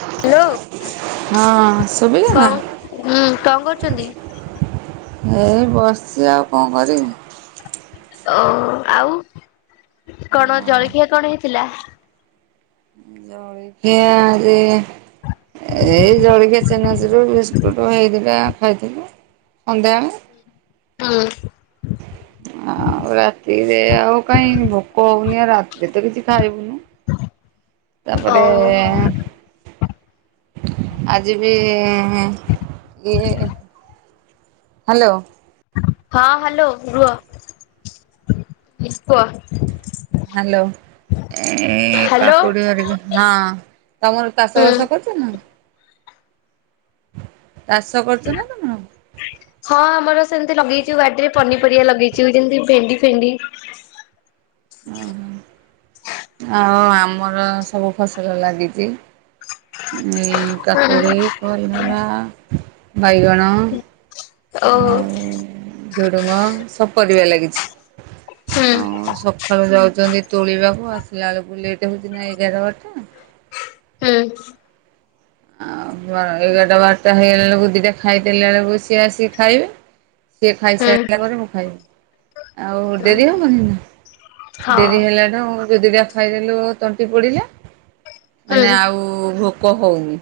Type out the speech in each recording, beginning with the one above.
Hello. ହଁ କଣ ଶୁଭିଲା ନା ହୁଁ କଣ କରୁଛନ୍ତି? ଏଇ ବସିଛି ଆଉ କଣ କରିବି। ଓ ଆଉ କଣ ଜଳଖିଆ କଣ ହେଇଥିଲା? ଜଳଖିଆ ଆଜି ଏଇ ଜଳଖିଆ ଚେନାଚିରୁ ବିସ୍କୁଟ ହେଇଥିଲା ଖାଇଥିଲୁ ଅଣ୍ଡା। ହଁ ଆଉ ରାତିରେ ଆଉ କାହିଁ ଭୋକ ହଉନି ଆଉ ରାତିରେ ତ କିଛି ଖାଇବୁନୁ। ଓ ତାପରେ ଆଜି ବି ଇଏ। ହ୍ୟାଲୋ। ହଁ ହ୍ୟାଲୋ ରୁହ କୁହ। ହ୍ୟାଲୋ ଏ ହ୍ୟାଲୋ। କାକୁଡି ହେରିକ ହଁ ତମର ଚାଷ ହୁଁ ବାସ କର। ନା ଚାଷ କରୁଛ ନା ତମେ। ହଁ ଆମର ସେମିତି ଲଗେଇଚୁ ବାଡିରେ ପନିପରିବା ଲଗେଇଚୁ ଯେମିତି ଭେଣ୍ଡି ଫେଣ୍ଡି ହଁ ହଁ। ଆଉ ଆମର ସବୁ ଫସଲ ଲାଗିଛି ଏଇ। କାକୁଡ଼ି, କଲରା, ବାଇଗଣ। ଓ। ଆଉ ଝୁଡ଼ୁଙ୍ଗ ସବୁ ପରିବା ଲାଗିଛି ହୁଁ ଆଉ ସକାଳୁ ଯାଉଛନ୍ତି ତୋଳିବାକୁ ଆସିଲା ବେଳକୁ ଲେଟ୍ ହେଉଛି ନା ଏଗାର ବାରଟା। ହୁଁ ଆଉ ଏଗାରଟା ବାରଟା ହେଇଗଲା ବେଳକୁ ଦିଇଟା ଖାଇଦେଲା ବେଳକୁ ସିଏ ଆସିକି ଖାଇବେ। ସିଏ ଖାଇସାରିଲା ପରେ ମୁଁ ଖାଇବି ଆଉ ଡେରି ହବନି ନା। ହଁ ଡେରି ହେଲାଠୁ ଦିଦି ଟା ଖାଇଦେଲୁ ତଣ୍ଟି ପୋଡ଼ିଲା ହୁଁ ମାନେ ଆଉ ଭୋକ ହଉନି।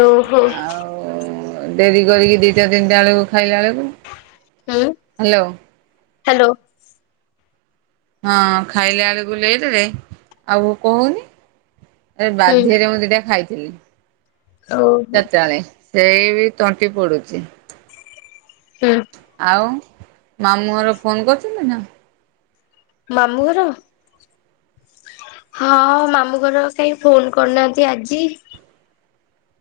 ତ [unintelligible] ଆଉ। ଓ ଡେରି କରିକି ଦିଟା ତିନିଟା ବେଳକୁ ଖାଇଲା ବେଳକୁ ହୁଁ ହେଲୋ। ହ୍ୟାଲୋ। ହଁ ଖାଇଲା ବେଳକୁ ଲେଟ ରେ ଆଉ ଭୋକ ହଉନି। ଆରେ ହୁଁ ବାଧ୍ୟରେ ମୁଁ ଦିଟା ଖାଇଥିଲି ଓହୋ ଚାରି ଟା ବେଳେ ସେଇ ବି ତଣ୍ଟି ପୋଡ଼ୁଛି। ହୁଁ ଆଉ ମାମୁଁ ଘର ଫୋନ କରିଥିଲେ ନା ମାମୁଁ ଘର ହଁ ମାମୁଁ ଘର କାହିଁ ଫୋନ କରିନାହାନ୍ତି ଆଜି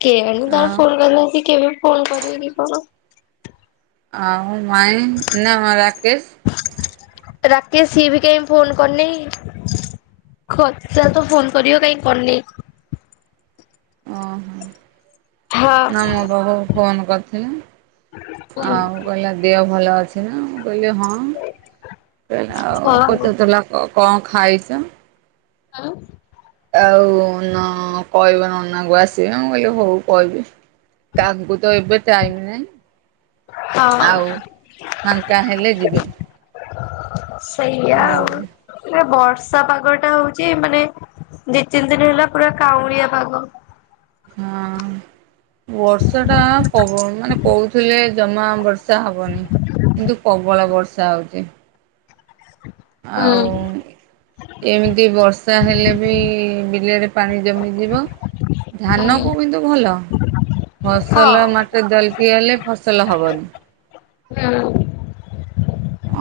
କେଜାଣେ ତାଙ୍କର ଆଉ ଫୋନ କରିି ନାହାନ୍ତି କେବେ ଫୋନ କରିବେ କି କଣ ଆଉ ମାଇ ନା ମ ରାକେଶ ରାକେସ୍ ସିଏ ବି କାହିଁ ଫୋନ କରିନି କହିଥିଲା ତ ଫୋନ କରିବ କାହିଁ କରିନି ଓହୋ ହଁ ନା ମୋ ପାଖକୁ ଫୋନ କରିଥିଲା ହଁ। ଆଉ କହିଲା ଦେହ ଭଲ ଅଛି ନା ମୁଁ କହିଲି ହଁ ଆଉ ପଚାରିଥିଲା କଣ ଖାଇଛ? ହଁ ଆଉ ନ କହିବ ନନା କୁ ଆସିବେ ମୁଁ କହିଲି ହଉ କହିବି ତାକୁ ତ ଏବେ ଟାଇମ ନାଇଁ ହଁ ଆଉ ଫାଙ୍କା ହେଲେ ଯିବେ ସେୟା ଆଉ ଏ ବର୍ଷା ପାଗ ଟା ହଉଛି ମାନେ ଦି ତିନି ଦିନ ହେଲା ପୁରା କାଉଁଳିଆ ପାଗ ହଁ ବର୍ଷା ଟା ବ ମାନେ କହୁଥିଲେ ଜମା ବର୍ଷା ହେବନି କିନ୍ତୁ ପ୍ରବଳ ବର୍ଷା ହେଉଛି [unintelligible] ଆଉ ଏମିତି ବର୍ଷା ହେଲେ ବି ବିଲରେ ପାଣି ଜମିଯିବ ଧାନ ହୁଁ କୁ କିନ୍ତୁ ଭଲ ହଁ ଫସଲ ମଟେ ଜଲକି ହେଲେ ଫସଲ ହବନି ହୁଁ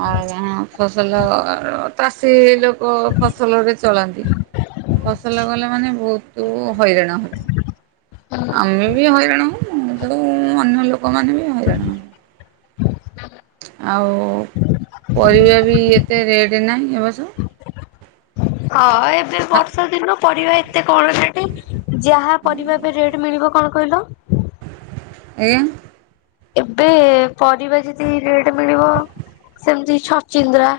ଅ ଫସଲ ଚାଷୀ ଲୋକ ଫସଲରେ ଚଳାନ୍ତି ଫସଲ ଗଲେ ମାନେ ବହୁତ ତୁ ହଇରାଣ ହୁଁ ଆମେ ବି ହଇରାଣ ହଉ ତେଣୁ ଅନ୍ୟ ଲୋକ ତମମାନେ ବି ହଇରାଣ ହଉ। ଆଉ ପରିବା ବି ଏତେ ରେଟ ଦେ ନାହିଁ ହେବା ସ ହଁ ଏବେ ଆଜ୍ଞା ବର୍ଷା ଦିନ ପରିବା ଏତେ କଣ ସେଠି ଯାହା ପରିବା ପାଇଁ ରେଟ୍ ମିଳିବ କଣ କହିଲ ଏୟା ଏବେ ପରିବା ଯଦି ରେଟ୍ ମିଳିବ ସେମିତି ଛଚିନ୍ଦ୍ରା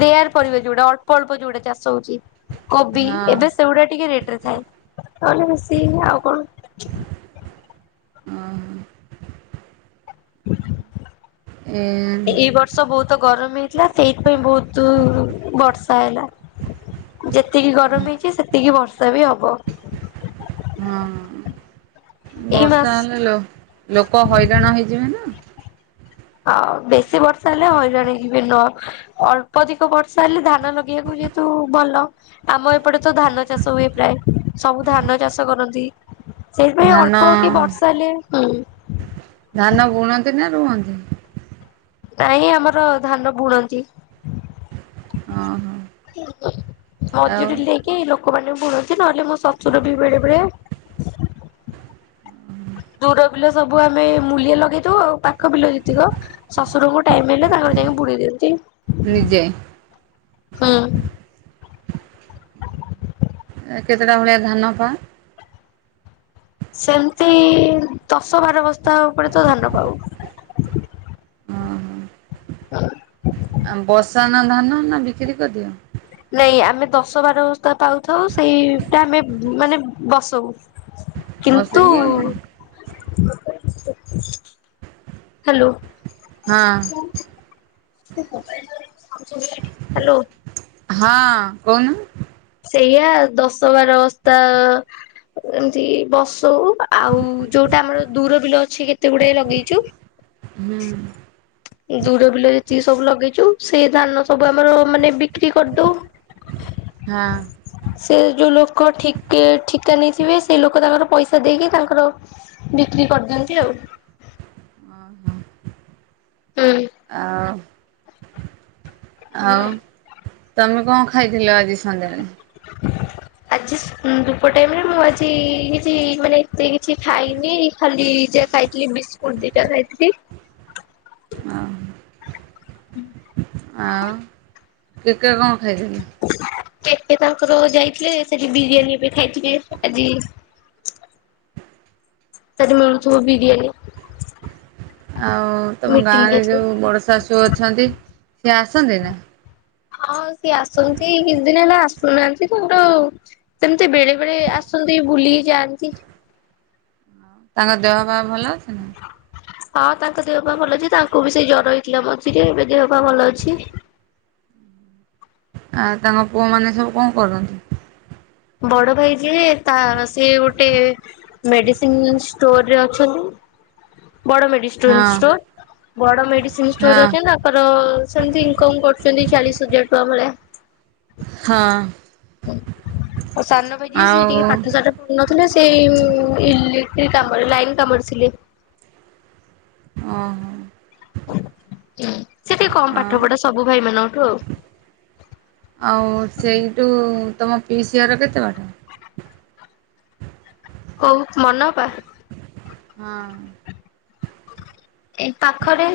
ରେୟାର କରିବେ ଯୋଉଟା ଅଳ୍ପ ଅଳ୍ପ ଯୋଉଟା ଚାଷ ହଉଛି କୋବି ଏବେ ସେଗୁଡା ଟିକେ ରେଟ ରେ ଥାଏ ତାହେଲେ ବେଶୀ ଆଉ କଣ [inaudible] ଏ ଏବର୍ଷ ବହୁତ ଗରମ ହେଇଥିଲା ସେଇଥିପାଇଁ ବହୁତ ବର୍ଷା ହେଲା। ଯେତିକି ଗରମ ହେଇଛି ସେତିକି ବର୍ଷା ବି ହବ। ହଁ ଏଇ ମାସ ବର୍ଷା ହେଲେ ଲ ଲୋକ ହଇରାଣ ହେଇଯିବେ ନା। ଆଉ ବେଶୀ ବର୍ଷା ହେଲେ ହଇରାଣ ହେଇଯିବେ ନ ଅଳ୍ପ ଅଧିକ ବର୍ଷା ହେଲେ ଧାନ। ଧାନ ଲଗେଇବାକୁ ଯେହେତୁ ଭଲ ଆମ ଏପଟେ ତ ଧାନ ଚାଷ ହୁଏ ପ୍ରାୟ ସବୁ ଧାନ ଚାଷ କରନ୍ତି। ସେଇଥିପାଇ ଧାନ ଅଳ୍ପ କି ବର୍ଷା ହେଲେ ହଁ। ଧାନ ବୁଣନ୍ତି ନା ରୁଅନ୍ତି? ନାଇଁ ଆମର ଧାନ ବୁଣନ୍ତି। ଅ ହଁ। ମଜୁରୀ ନେଇକି ଲୋକମାନେ ବୁଣନ୍ତି। ନହେଲେ ମୋ ଶଶୁର ବି ବେଳେ ବେଳେ। ଦୁର ବିଲ ସବୁ ଆମେ ମୁଲିଆ ଲଗେଇ ଦଉ, ଆଉ ପାଖ ବିଲ ଯେତିକ ଶଶୁରଙ୍କୁ ଟାଇମ୍ ହେଲେ ତାଙ୍କର ଯାଇକି ବୁଣି ଦିଅନ୍ତି। ନିଜେ? ହଁ। କେତେଟା ଭଳିଆ ଧାନ ପା ସେମିତି ଦଶ ବାର ବସ୍ତା ଉପରେ ତ ଧାନ ପାଉ। [unintelligible] [unintelligible] ନା ଧାନ ନା ବିକ୍ରି କରିଦିଅ? ନାଇଁ ଆମେ ଦଶ ବାର ବସ୍ତା ପାଉଥାଉ। ସେଇଟା ଆମେ ମାନେ ବସଉ। କିନ୍ତୁ ବସେଇକି ହ୍ୟାଲୋ। ହଁ। ହ୍ୟାଲୋ। ହଁ କହୁନୁ। ସେଇଆ ଦଶ ବାର ବସ୍ତା ଏମିତି ବସଉ। ଆଉ ଯୋଉଟା ଆମର ଦୁର ବିଲ ଅଛି କେତେ ଗୁଡାଏ ଲଗେଇଛୁ। ହୁଁ ଦୁର ବିଲ ଯେତିକି ସବୁ ଲଗେଇଛୁ। ସେଇ ଧାନ ସବୁ ଆମର ମାନେ ବିକ୍ରି କରିଦଉ। ହଁ। ସେ ଯୋଉ ଲୋକ ଠିକି ଠିକା ନେଇଥିବେ। ସେଇ ଲୋକ ତାଙ୍କର ପଇସା ଦେଇକି ତାଙ୍କର ବିକ୍ରି କରିଦିଅନ୍ତି ଆଉ। ହୁଁ। ଆଉ। ଆଉ ତମେ କଣ ଖାଇଥିଲ ଆଜି ସଂନ୍ଧ୍ୟାବେଳେ? ଆଜି [inaudible] ଧୂପ ଟାଇମରେ ମୁଁ ଆଜି କିଛି ମାନେ ଏତେ କିଛି ଖାଇନି। ଖାଲି ଯା ଖାଇ କି ବିସ୍କୁଟ ଦିଟା ଖାଇଥିଲି। ଆଉ, ଆଉ ଟିକେ କଣ ଖାଇଲ? କେକେ ତାଙ୍କର ଯାଇଥିଲି। ସେଠି ବିରିୟାନୀ ବି ଖାଇଥିବେ। ଆଜି [unintelligible] ଆଜି ମନଥିବ ବିରିୟାନୀ। ଆଉ ତମ ମିଟିଂ ଗାଁରେ ଯାଇଥିଲେ। ଯଉ ବଡ଼ ଶାଶୁ ଅଛନ୍ତି, ସିଏ ଆସନ୍ତିନି? ହଁ ସିଏ ଆସନ୍ତି। କିଛି ଦିନ ହେଲା ଆସୁନାହାନ୍ତି। କିନ୍ତୁ ସେମିତି ବେଳେ ବେଳେ ଆସନ୍ତି, ବୁଲିକି ଯାଆନ୍ତି। ତାଙ୍କ ଦେହ ପାଆ ଭଲ ଅଛି? ହଁ ତାଙ୍କ ଦେହ ପାଆ ଭଲ ଅଛି। ତାଙ୍କୁ ବି ସେଇ ଜ୍ୱର ହେଇଥିଲା ମଝିରେ ଏବେ ଦେହ ପାଆ ଭଲ ଅଛି। ଆଉ ତମ ପୁଅ ମାନେ ସବୁ କଣ କରଛନ୍ତି? ବଡ ଭାଇ ଯିଏ ତା ସେ ଗୋଟେ ମେଡ଼ିସିନ ଷ୍ଟୋରରେ ଅଛନ୍ତି। ବଡ ମେଡ଼ିସିନ [unintelligible] ଷ୍ଟୋର ହଁ ବଡ ମେଡ଼ିସିନ ହଁ ଷ୍ଟୋର ଅଛନ୍ତି ତା ତାଙ୍କର ସେମତି ଇନକମ୍ କରୁଛନ୍ତି। ଚାଳିଶ ହଜାର ଟଙ୍କା ଭଳିଆ। ହଁ। ଆଉ ସାନ ଭାଇ ଯିଏ। ଆଉ ସେ ଟିକେ ପାଠ ସାଠ କରନଥିଲେ ସେଇ ଇଲେକ୍ଟ୍ରିକ କାମରେ ଲାଇନ୍ କାମରେ ଥିଲେ। ଅଁ ହଁ। ସେଟିକେ କମ୍ ପାଠ ଆଉ ପଢା ସବୁ ଭାଇ ମାନଙ୍କଠୁ ଆଉ। ଆଉ ସେଇଠୁ ତୁମ ପିସି ଘର କେତେ ବାଟ? କୋଉ ମନ ଅପା? ହଁ। ଏଇ ପାଖରେ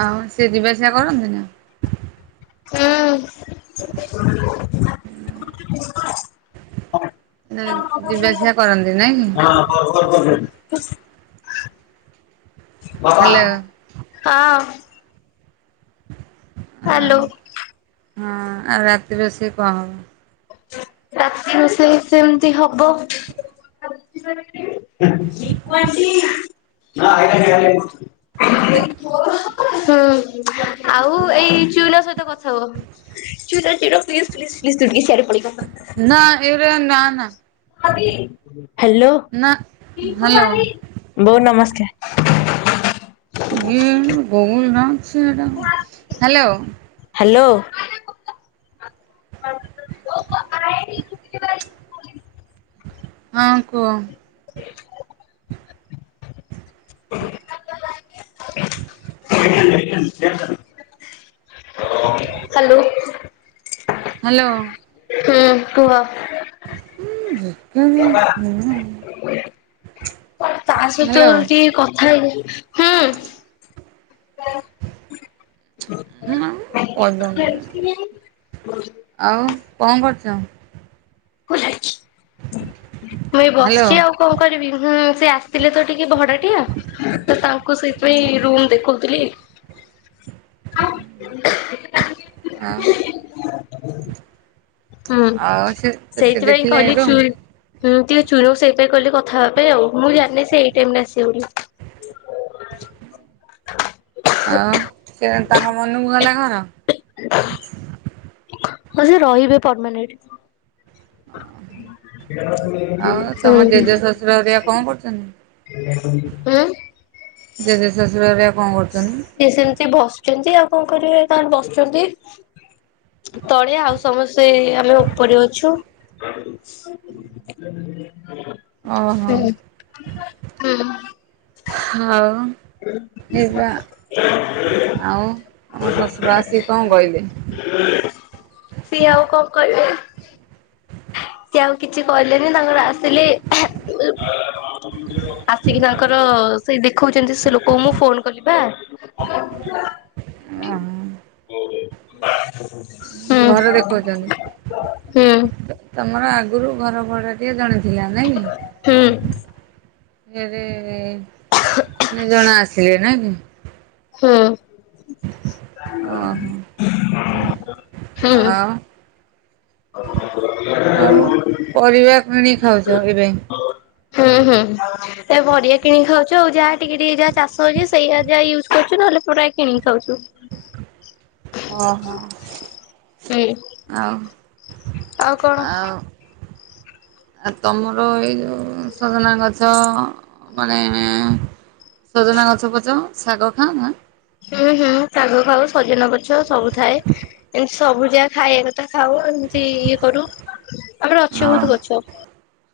ଅଁ ସିଏ ଯିବା ଆସିବା କରନ୍ତିନା? ହୁଁ। ନାଇ ଯିବା ଆସିବା କରନ୍ତି ନାଇଁକି? [unintelligible] ବାପା ହ୍ୟାଲୋ ହଁ। ଆ ହ୍ୟାଲୋ ହଁ ଆଉ ରାତିରୋଷେଇ କଁ ହବ? ରାତି ରୋଷେଇ ସେମିତି ହବ [unintelligible] ହୁଁ ଆଉ ଏଇ ଚୁଲା ସହିତ କଥା ହୁଅ। ଚୁରା [unintelligible] ହଁ ଏଉରା ନା ନା। ହାଲୋ ନା ହ୍ୟାଲୋ ବୋଉ ନମସ୍କାର। [unintelligible] ହାଲୋ। ହାଲୋ। ହଁ କୁହ। [inaudible] [inaudible] ହାଲୋ। ହାଲୋ। ହୁଁ କୁହ। ଉ ଯେତେହେନେ [unintelligible] ଆଁସହିତ ଟିକେ କଥା ହେଇନି ହୁଁ। ହଁ [unintelligible] ଆଉ କଁ କରୁଚ? ମୁଁ ଏଇ ହ୍ୟାଲୋ ବସିଚି ଆଉ। କଣ କରିବି ହୁଁ ସେ ଆସିଥିଲେତ ଟିକେ ଭଡ଼ା ଟିଆ ତ ତାଙ୍କୁ ସେଇଥିପାଇଁ ରୁମ୍ ଦେଖଉଥିଲି [inaudible] ଆଉ? ହୁଁ ଆଉ ସେ ସେ ସେଇଥିପାଇଁ ଦେଖିଲେ କହିଲି ଚୁ ରୁମ୍ ହୁଁ ଟିକେ ଚୁନୁ ସେଇପାଇଁ କହିଲି କଥା ହେବାପାଇଁ ଆଉ ମୁଁ ଜାଣିନି ସେଏଇ ଟାଇମରେ ଆସିବ ବୋଲି। ଆଉ ସେତାଙ୍କ ମନକୁ ଗଲା ଘର? [inaudible] ହଁ ସେରହିବେ ପରମାନେଣ୍ଟ। ଆଉ [unintelligible] ତମ ଜେଜେ ଶ୍ୱଶୁର ହେରିକା କଣ କରୁଛନ୍ତି? ଉଁ। ଜେଜେ ଶ୍ୱଶୁର ଅରିକା ସେସେମିତି ବସୁଚନ୍ତି ଆଉ କଁ କରିବେ ତାଙ୍କର ବସିଚନ୍ତି ତଳେ ଆଉ ସମସ୍ତେ ଆମେ ଉପରେ ଅଛୁ। ହୁଁ ବିଲିଭ୍ କର ଓହୋ ହୁଁ ଆଉ ଏଇଆ ଆଉ ତମ ଶଶୁର ଆସିକି କଣ କହିଲେ ସିଏ ଆଉ କଣ କହିବେ ସିଏ ଆଉ କିଛି କହିଲେନି ତାଙ୍କର ଆସିଲେ ଆସିକି ତାଙ୍କର ସେ ଦେଖେଉଛନ୍ତି ସେ ଲୋକଙ୍କୁ ମୁ ଫୋନ୍ କଲି ପା ଅ ବାଟୁଆ ଆ ହ ହୁଁ ଦେଖଉଛନ୍ତି। ହୁଁ ତମର ଆଗରୁ ଘର ଭଡ଼ା ଟିଆ ଜଣେଥିଲା ନାଇଁ କି ହୁଁ ଫେରେ ତିନି ଜଣ ଆସିଲେ ନାଇଁ କି ହୁଁ ଓହୋ ହୁଁ ଆଉ ଆଉ ପରିବା କିଣି ଖାଉଛ ଏବେ ହୁଁ ହୁଁ ଏ ପରିବା କିଣିକି ଖାଉଛୁ ଆଉ ଯାହା ଟିକେ ଟିକେ ଯାହା ଚାଷ ହେଉଛି ସେଇଆ ଯାହା ୟୁଜୁ କରୁଛୁ ନହେଲେ ପୁରା କିଣିକି ଖାଉଛୁ ଓହୋ ହୁଁ ଆଉ ଆଉ କଣ ଆଉ ଆଉ ତମର ଏଇ ଯୋଉ ସଜନା ଗଛ ମାନେ ସଜନା ଗଛ ପଛ ଶାଗ ଖାଅ‌ ନା ହୁଁ ହୁଁ ଶାଗ ଫାଗ ସଜନା ଗଛ ସବୁ ଥାଏ ଏମତି ସବୁ ଯାହା ଖାଇବା କଥା ଖାଉ ଏମିତି ଇଏ କରୁ ତାପରେ ଅଛି ଆଉ ବହୁତ ଗଛ